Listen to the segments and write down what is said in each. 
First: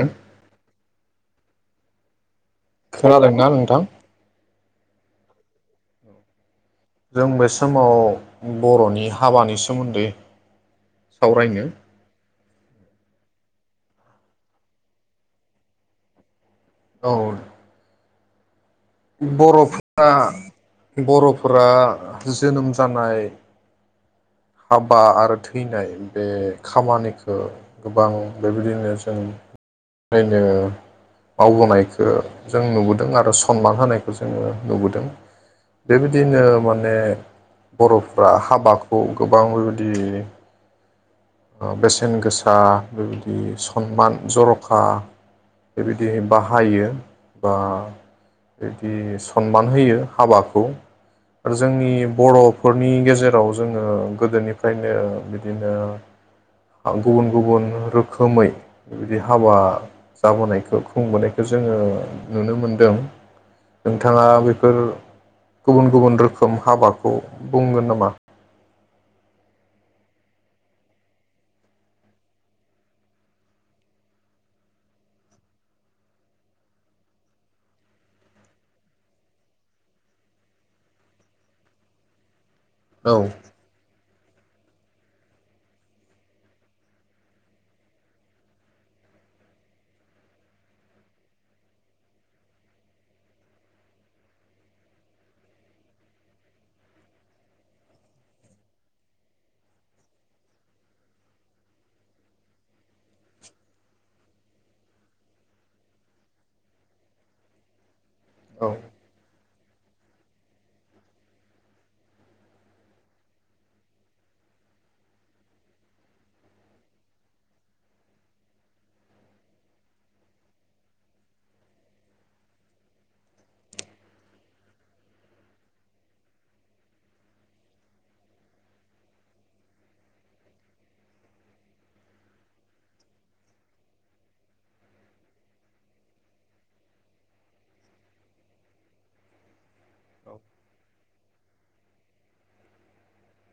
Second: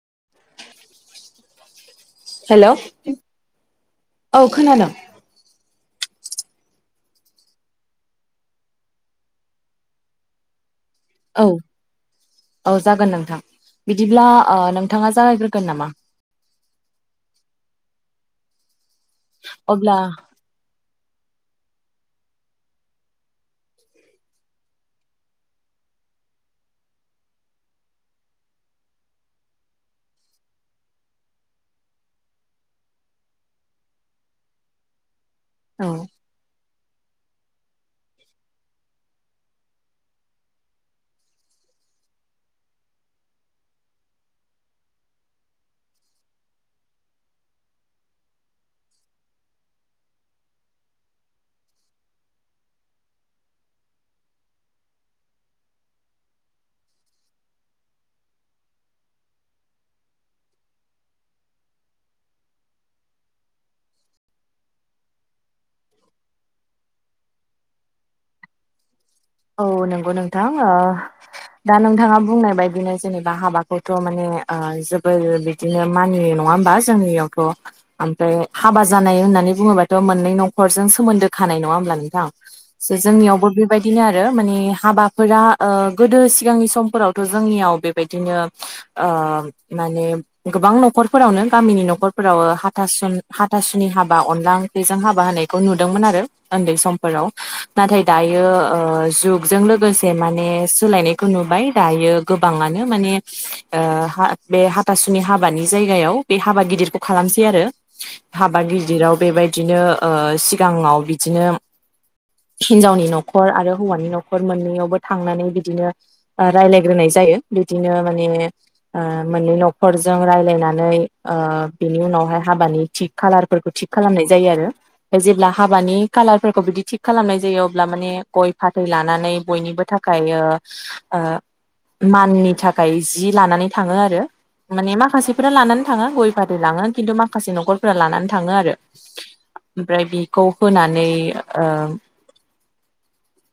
औ। [unintelligible] हेलौ नोंथां औ खोनादों। जों बे समाव बर'नि हाबानि सोमोन्दै औ सावरायनो औ जागोन नोंथां। बिदिब्ला ओ नोंथाङा जागायग्रोगोन नामा? औ। अब्ला बर'फोरा बर'फोरा जोनोम जानाय हाबा आरो थैनाय बे खामानिखौ गोबां बेबायदिनो जोंनायनो मावबोनायखौ जों नुबोदों आरो सनमान होनायखौ जोङो नुबोदों। औ बेबायदिनो माने माने बर'फोरा हाबाखौ गोबां बेबायदि आ बेसेन गोसा बेबायदि सनमान जर'खा बेबायदि बाहायो बा बेबायदि सनमान होयो हाबाखौ आरो जोंनि बर'फोरनि गेजेराव जोङो गोदोनिफ्रायनो बिदिनो आं गुबुन गुबुन रोखोमै बिबायदि हाबा जाबोनायखौ खुंबोनायखौ जोङो नुनो मोनदों नोंथाङा बेफोर गुबुन गुबुन रोखोम हाबाखौ बुंगोन नामा। औ नंगौ नोंथां आ दा नोंथाङा बुंनाय बायदिनो जेनेबा हाबाखौथ' माने आ जोबोर बिदिनो मानियो नङा होमबा जोंनियावथ' ओमफ्राय हाबा जानाय होननानै बुङोबाथ' मोननै न'खरजों सोमोन्दो खानाय नङा होमब्ला नोंथां। ज औ जोंनियावबो बेबायदिनो आरो। आरो माने हाबाफोरा ओ गोदो सिगांनि समफोरावथ' जोंनियाव बेबायदिनो आ माने गोबां न'खरफोरावनो गामिनि न'खरफोराव हाथासुनि हाथासुनि हाबा अनला ओंख्रिजों हाबा होनायखौ नुदोंमोन आरो उन्दै समफोराव नाथाय दायो ओ। जुगजों लोगोसे माने सोलायनायखौ नुबाय दायो गोबाङानो माने ओ बे हाथासुनि हाबानि जायगायाव बे हाबा गिदिरखौ खालामसै आरो। हाबा गिदिराव बेबायदि। बिदिनो ओ सिगाङाव बिदिनो हिनजावनि न'खर आरो। हौवानि न'खर मोननैयावबो थांनानै बिदिनो आ राय्लायग्रोनाय जायो बिदिनो माने आ मोननै न'खरजों रायलायनानै ओ बिनि उनावहाय हाबानि थि खाालारफोरखौ थिग खालामनाय जायो आरो बे जेब्ला हाबानि खाालारफोरखौ बिदि थिग खालामनाय जायो अब्ला माने ग फाथै लानानै बयनिबो थाखाय ओ-ओ माननि थाखाय जि लानानै थाङो आरो माने माखासेफोरा लानानै थाङो गय फाथै लाङो खिन्थु माखासे न'खरफोरा लानानै थाङो आरो। ओमफ्राय बिखौ होनानै ओं।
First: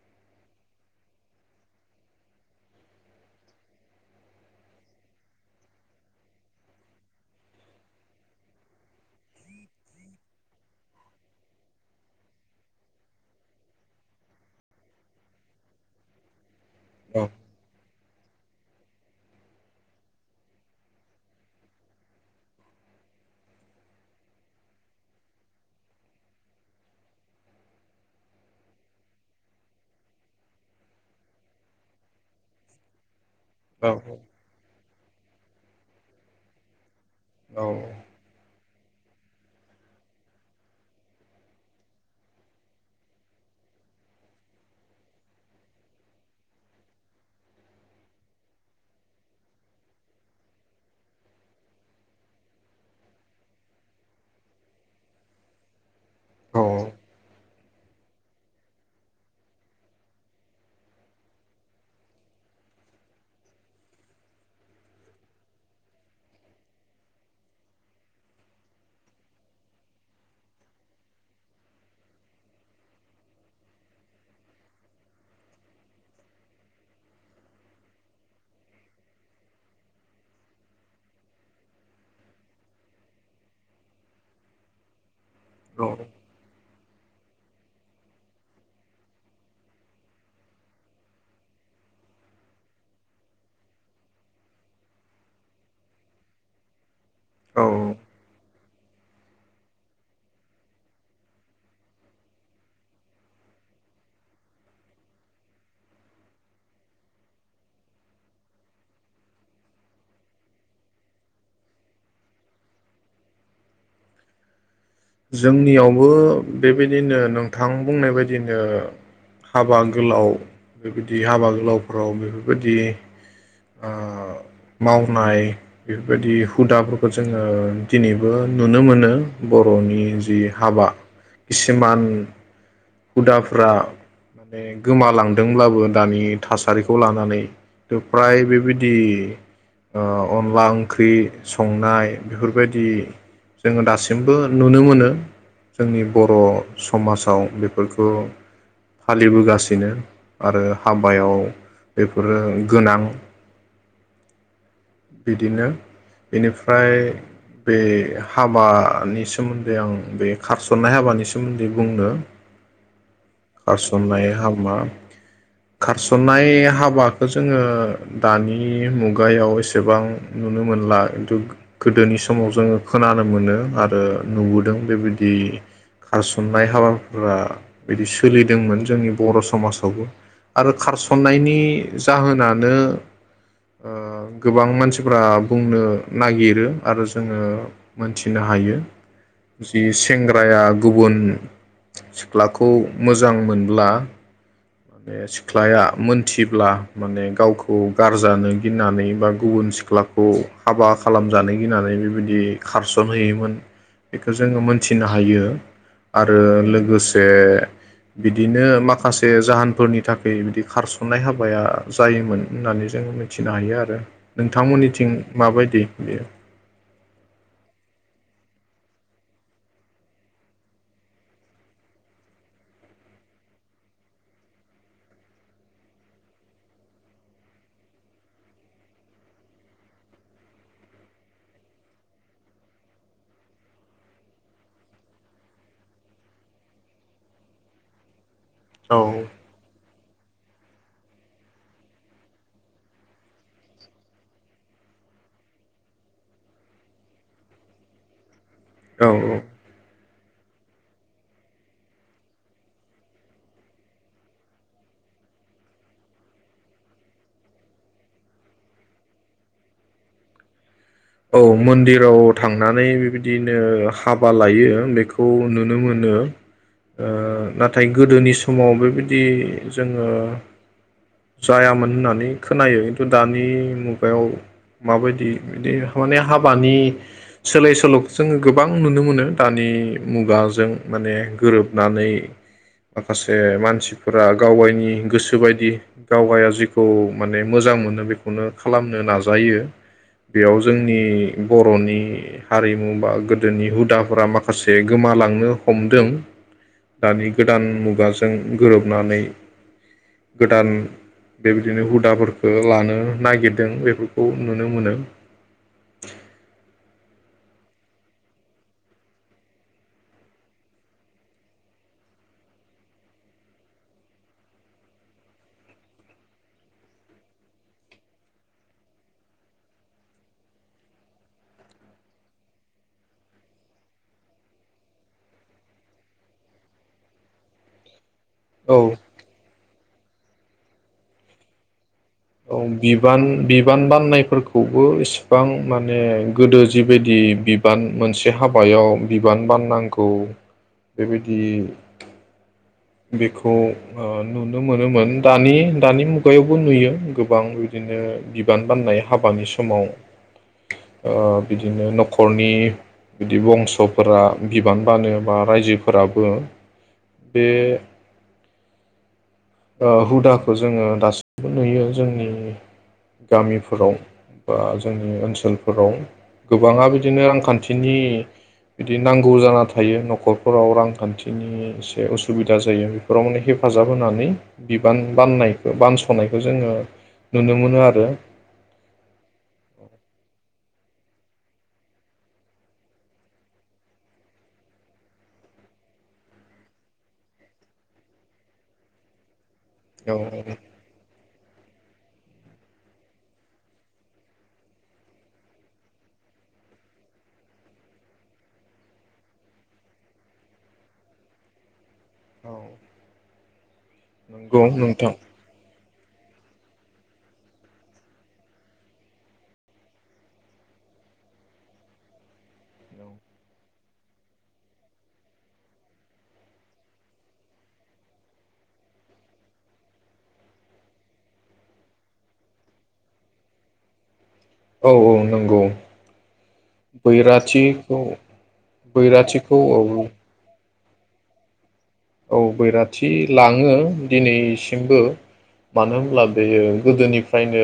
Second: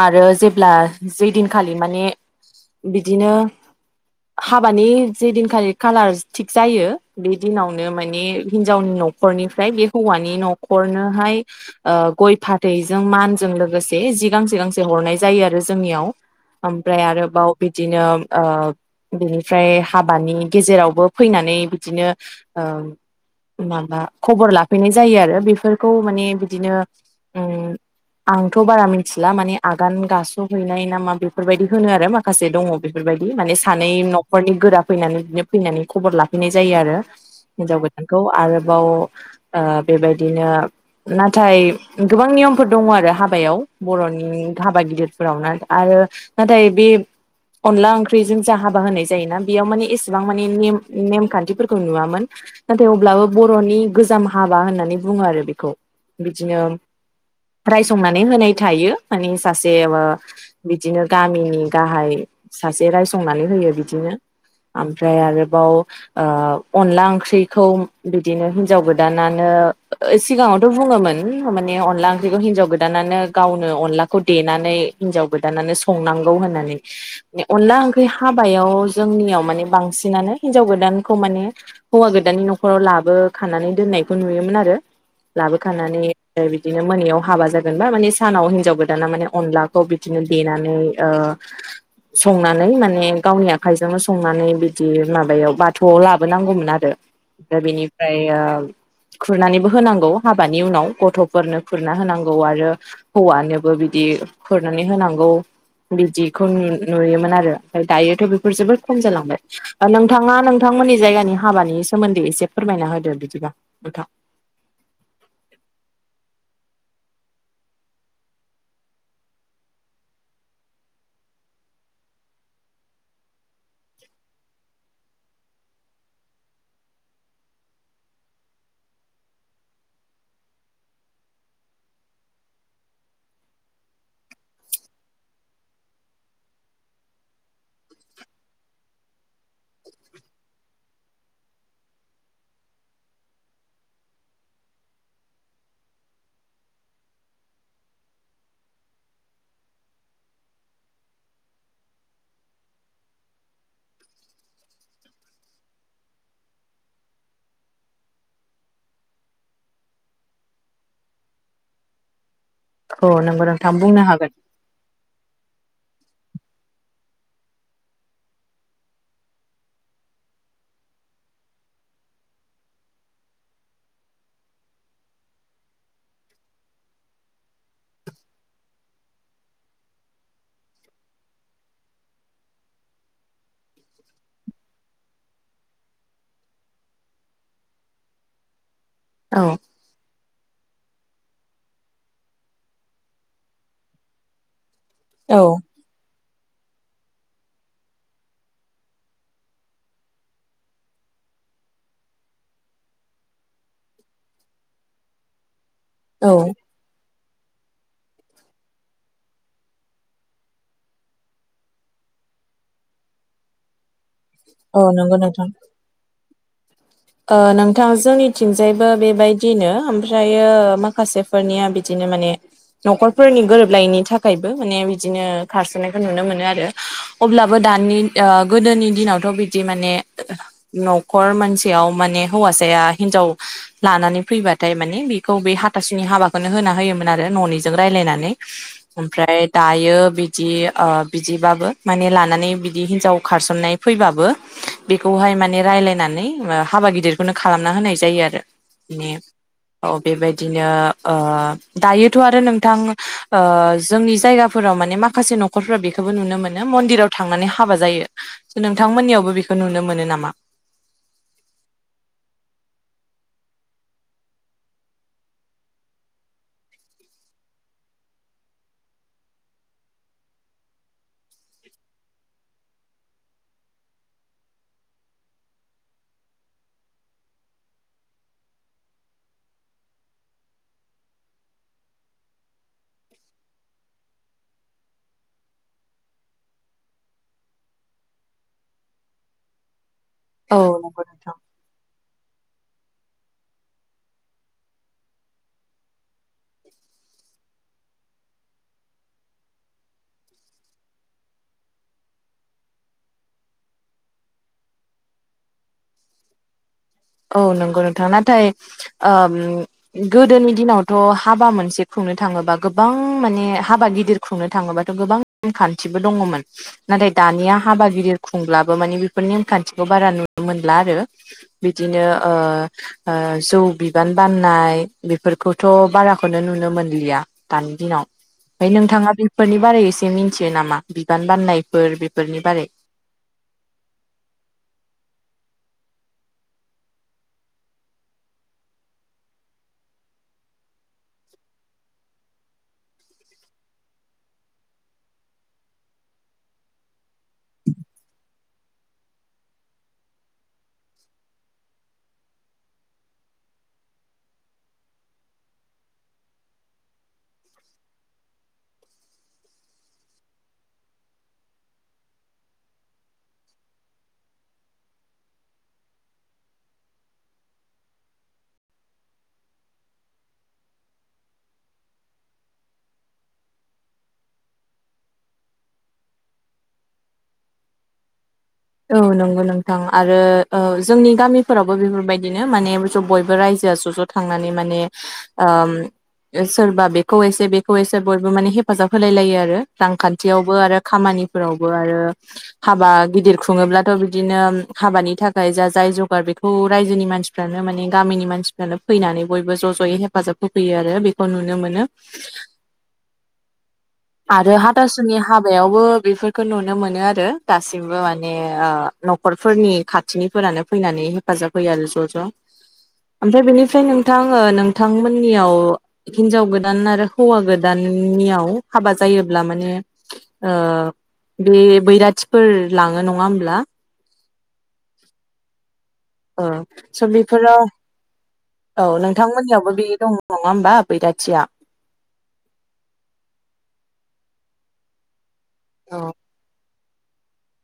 आरो जेब्ला जे दिनखालि माने बिदिनो हाबानि जे दिनखालि खालार थिग जायो बे दिनावनो माने हिनजावनि न'खरनिफ्राय बे हौवानि न'खरनोहाय ओ गय फाथैजों मानजों लोगोसे जि गांसे गांसे हरनाय जायो आरो जोंनियाव। ओमफ्राय आरोबाव बिदिनो ओ बिनिफ्राय हाबानि गेजेरावबो फैनानै बिदिनो ओ माबा खबर लाफैनाय जायो आरो बेफोरखौ माने बिदिनो ओं आंथ' बारा मिथि मिथिला माने आगान गास'हैनाय ना मा बेफोरबायदि होनो आरो माखासे दङ बेफोरबायदि। माने सानै औ न'खरनि गोरा फैनानै बिदिनो फैनानै खबर लाफैनाय जायो आरो। औ हिनजाव गोदानखौ आरो औ ओ बेबायदिनो नाथाय गोबां नियमफोर दङ आरो हाबायाव। बर'नि हाबा गिदिरफोराव ना आरो नाथाय बे अनला ओंख्रिजों जा हाबा होनाय जायोना बेयाव माने एसेबां माने नेम नेमखान्थिफोरखौ नुवामोन नाथाय अब्लाबो बर'नि गोजाम हाबा होननानै बुङो आरो बेखौ बिदिनो औ रायसंनानै होनाय थायो मानि सासे ओ बिदिनो गामिनि गाहाय सासे रायसंनानै होयो बिदिनो आमफ्राय आरोबाव ओ अनला ओंख्रिखौ बिदिनो हिनजाव गोदानानो ओ सिगाङावथ' बुङोमोन माने अनला ओंख्रिखौ हिनजाव गोदानानो गावनो अनलाखौ देनानै हिनजाव गोदानानो संनांगौ होननानै अनला ओंख्रि हाबायाव जोंनियाव माने बांसिनानो हिनजाव गोदानखौ माने हौवा गोदाननि न'खराव लाबो खानानै दोननायखौ नुयोमोन आरो। लाबोखानानै बिदि मोनायाव हाबा जागोन बा माने सानाव हिन्जाव गोदाना माने अनलाखौ बिदिनो देनानै ओ संनानै माने गावनि आखाइजोंनो संनानै बिदि माबायाव बाथौआव लाबोनांगौमोन आरो। दा औ बेनिफ्रायो खुरनानैबो होनांगौ हाबानि उनाव गथ'फोरनो खुरना होनांगौ आरो हौवानोबो बिदि खुरनानै होनांगौ बिदिखौ नुयो-नुयोमोन आरो दायोथ' बेफोर जोबोद खम जालांबाय ओ नोंथाङा नोंथांमोननि जायगानि हाबानि सोमोन्दै एसे फोरमायना होदो बिदिबा नोंथां। जोंनियावबो बेबायदिनो नोंथां बुंनाय बायदिनो हाबा गोलाव बेबायदि हाबा गोलावफोराव बेफोरबायदि ओ मावनाय बेफोरबायदि हुदाफोरखौ जोङो दिनैबो नुनो मोनो बर' नि जि हाबा किसुमान हुदाफ्रा माने गोमालांदोंब्लाबो दानि थासारिखौ लानानै थ' फ्राय बेबायदि ओ अनला ओंख्रि संनाय बेफोरबायदि जोङो दासिमबो नुनो मोनो जोंनि बर' समाजाव बेफोरखौ फालिबोगासिनो आरो हाबायाव बेफोरो गोनां बिदिनो बेनिफ्राय बे हाबानि सोमोन्दै आं बे खारसननाय हाबानि सोमोन्दै बुंनो औ नंगौ नोंथां बुंनो खारसनाय हागोन हाबा खार सननाय हाबाखौ जोङो दानि मुगायाव एसेबां नुनो मोनला खिन्थु गोदोनि समाव जोङो खोनानो मोनो आरो नुबोदों बेबायदि खारसननाय हाबाफ्रा बिदि सोलिदोंमोन जोंनि बर' समाजावबो आरो खारसन्नायनि जाहोनानो ओ गोबां मानसिफोरा बुंनो नागिरो आरो जोङो मोनथिनो हायो। औ जि सेंग्राया गुबुन सिख्लाखौ मोजां मोनब्ला बे औ सिख्लाया मोन मिथिब्ला माने गावखौ गारजानो गिनानै बा गुबुन सिख्लाखौ हाबा खालामजानो गिनानै बेबायदि खारसनहैयोमोन। बेखौ जोङो मोनथिनो हायो। औ आरो लोगोसे जे बिदिनो माखासे जाहोनफोरनि थाखै बिदि खारसननाय हाबाया जायोमोन होननानै जों मिथिनो हायो आरो। औ नंगौ नोंथांमोननिथिं नोंथां माबायदि बेयो? ओ नोंथां जोंनिथिंजायबो बेबायदिनो ओमफ्रायो माखासेफोरनिया बिदिनो माने न'खरफोरनि गोरोबलायिनि थाखायबो माने बिदिनो खारसननायखौ नुनो मोनो आरो अब्लाबो दानि ओ गोदोनि दिनावथ' बिदि माने न'खर मानसि सेयाव माने हौवासाया हिनजाव लानानै फैबाथाय माने बेखौ बे हाथासुनि हाबाखौनो होना होयोमोन आरो न'निजों रायलायनानै। औ ओमफ्राय दायो बिदि ओ बिदिबाबो माने लानानै बिदि हिनजाव खारसननाय फैबाबो बेखौहाय माने रायलायनानै ओ हाबा गिदिरखौनो खालामना होनाय जायो आरो। औ [unintelligible] औ। बेबायदिनो ओ दायोथ' आरो नोंथां ओ जोंनि जायगाफोराव माने माखासे न'खरफोरा बेखौबो नुनो मोनो मन्दिराव थांनानै हाबा जायो स' नोंथांमोननियावबो बेखौ नुनो मोनो नामा? औ मन्दिराव थांनानै बेबायदिनो हाबा लायो बेखौ नुनो मोनो ओ नाथाय गोदोनि समाव बेबायदि जोङो जायामोन होननानै खोनायो खिन्थु दानि मुगायाव माबायदि बिदि माने हाबानि सोलाय सोल'खौ जोङो गोबां नुनो मोनो दानि मुगाजों माने गोरोबनानै माखासे मानसिफोरा गावगायनि गोसो बायदि गावगाया जिखौ माने मोजां मोनो बेखौनो खालामनो नाजायो बे औ नंगौ जोंनि नोंथां बर'नि हारिमु बा गोदोनि हुदाफोरा माखासे गोमालांनो हमदों दानि गोदान मुगाजों गोरोबनानै गोदान बेबिदिनो हुदाफोरखो लानो नागिरदों बेफोरखौ नुनो मोनो। [inaudible] औ नोंगौ नोंथां नाथाय ओ गोदोनि दिनावथ' हाबा मोनसे खुंनो थाङोबा गोबां माने हाबा गिदिर खुंनो थाङोबाथ' गोबां नेमखान्थिबो दङमोन नाथाय दानिया हाबा गिदिर खुंब्लाबो माने बेफोर नेमखान्थिखौ बारा नुनो मोनला आरो। बिदिनो ओ ओ जौ बिबान बाननाय बेफोरखौथ' बाराखौनो नुनो मोनलिया दानि दिनाव। फाय औ नोंथाङा बेफोरनि बारै एसे मिन्थियो नामा बिबान बान्नायफोर बे औ बिबान-बिबान बाननायफोरखौबो इसेबां माने गोदो जिबायदि बिबान मोनसे हाबायाव बिबान बाननांगौ बेबेदि बिखौ ओ नुनो मोनोमोन दानि-दानि मुगायावबो नुयो। गोबां बिदिनो बिबान बाननाय हाबानि समाव ओ बिदिनो न'खरनि बिदि बंस'फोरा बिबान बानो बा रायजोफोराबो बे ओ हुदाखो जोङो दासिमबो नुयो जोंनि गामिफोराव बा जोंनि ओनसोलफोराव गोबाङा बिदिनो रांखान्थिनि बिदि नांगौ जाना थायो न'खरफोराव रांखान्थिनि एसे उसुबिदा जायो बेफोराव माने हेफाजाब होनानै। बिबान बाननायखो बानस'नायखो जोङो नुनो मोनो आरो। ओ नंगौ नोंथां आरो ओ जोंनि गामिफोरावबो बेफोरबायदिनो माने ज' बयबो रायजोआ ज' ज' थांनानै माने ओम सोरबा बेखौ एसे बेखौ एसे बयबो माने हेफाजाब होलाय लायो आरो। औ रांखान्थियावबो आरो खामानिफोरावबो आरो हाबा गिदिर खुं खुङोब्लाथ' बिदिनो हाबानि थाखाय जा जाय जगार बेखौ रायजोनि मानसिफ्रानो माने गामिनि मानसिफ्रानो फैनानै बयबो ज' ज'यै हेफाजाब होफैयो आरो बेखौ नुनो मोनो। औ आरो नंगौ नोंथां हाथासुनि हाबायावबो बेफोरखो नुनो मोनो आरो दासिमबो मा ने ओ न'खरफोरनि खाथिनिफोरानो फैनानै हेफाजाब होयो आरो ज' ज' ओमफाय बेनिफ्राय नोंथां ओ नोंथांमोननियाव हिनजाव गोदान आरो हौवा गोदाननियाव हाबा जायोब्ला माने ओ बे बैराथिफोर लाङो नं ङा होमब्ला? औ औ नंगौ। ओ सो बेफोराव बैराथिखौ औ बैराथिखौ नोंथांमोननियावबो औ बेदि दं नङा होमबा? बैराथिया। औ बैराथि लाङो दिनैसिमबो। मानो औ होमब्ला बेयो गोदोनिफ्रायनो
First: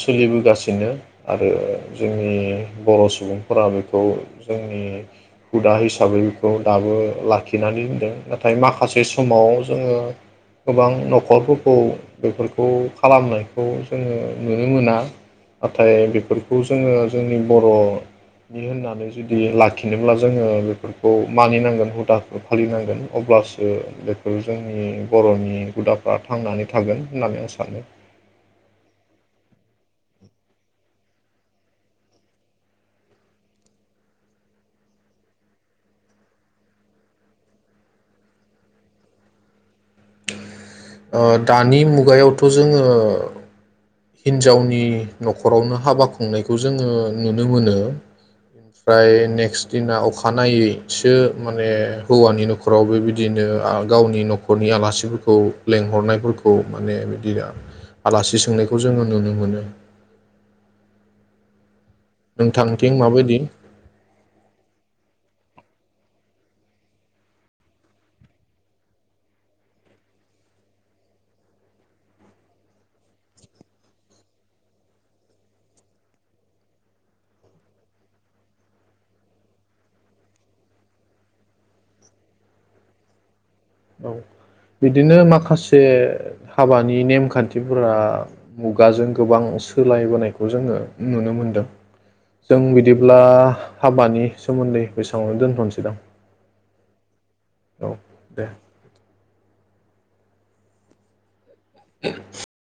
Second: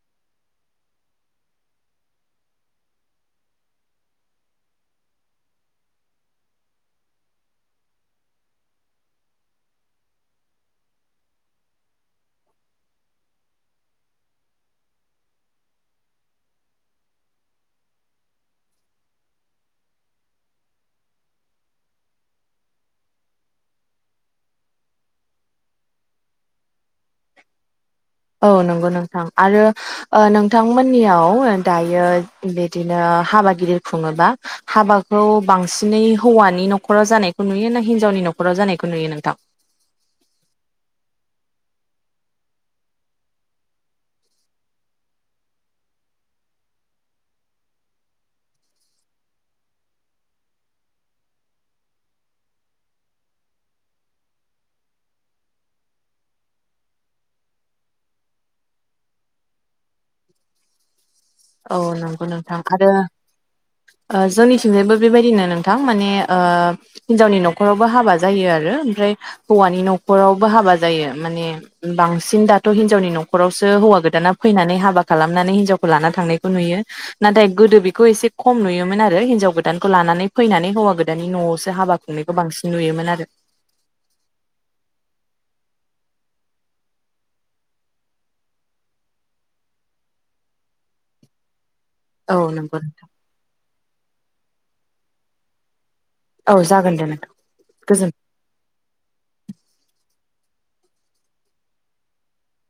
सोलिबोगासिनो आरो जोंनि फाय माखासे समाव जोङो गोबां न'खरफोरखौ बेफोरखौ खालामनायखौ जोङो नुनो मोना नाथाय बेफोरखौ जोङो जोंनि बर'नि होननानै जुदि लाखिनोब्ला जोङो बेफोरखौ मानिनांगोन हुदाखौ फालिनांगोन। अब्लासो बेफोर जोंनि बर'नि हुदाफ्रा थांनानै थागोन होननानै आं सानो। औ नंगौ नोंथां आरो ओ नोंथांमोननियाव दायो बिदिनो हाबा गिदिर खुङोबा हाबाखौ बांसिनै हौवानि न'खराव जानायखौ नुयो ना हिनजावनि न'खराव जानायखौ नुयो नोंथां? ओ दानि मुगायावथ' जोङो हिनजावनि न'खरावनो हाबा खुंनायखौ जोङो नुनो मोनो ओमफ्राय नेक्स्ट दिना अखानायैसो माने हौवानि न'खराव बेबिदिनो गावनि न'खरनि आलासिफोरखौ लेंहरनायफोरखौ माने बिदिनो आलासि सोंनाय खौ जोङो नुनो मोनो। औ नोंगो नोंथां आरो नोंथांथिं माबायदि ओ जोंनिथिंजायबो बेबायदि नो थां माने ओ हिनजावनि न'खरावबो हाबा जायो आरो ओमफ्राय हौवानि न'खरावबो हाबा जायो माने बांसिन दाथ' हिनजावनि न'खरावसो हौवा गोदाना फैनानै हाबा खालामनानै हिनजावखो लाना थांनाय खो नुयो नाथाय गोदो बेखौ एसे खम नुयोमोन आरो हिनजाव गोदानखौ लानानै फैनानै हौवा गोदाननि न'आवसो हाबा खुंनायखौ बांसिन नुयोमोन आरो। औ बिदिनो माखासे हाबानि नेमखान्थिफोरा मुगाजों गोबां सोलायबोनायखौ जोङो नुनो मोनदों। औ जों नंगौ नोंथां बिदिब्ला हाबानि सोमोन्दै बेसेङावनो दोनथ'नोसै दां। औ जागोन दे नोथां। औ दे। [inaudible]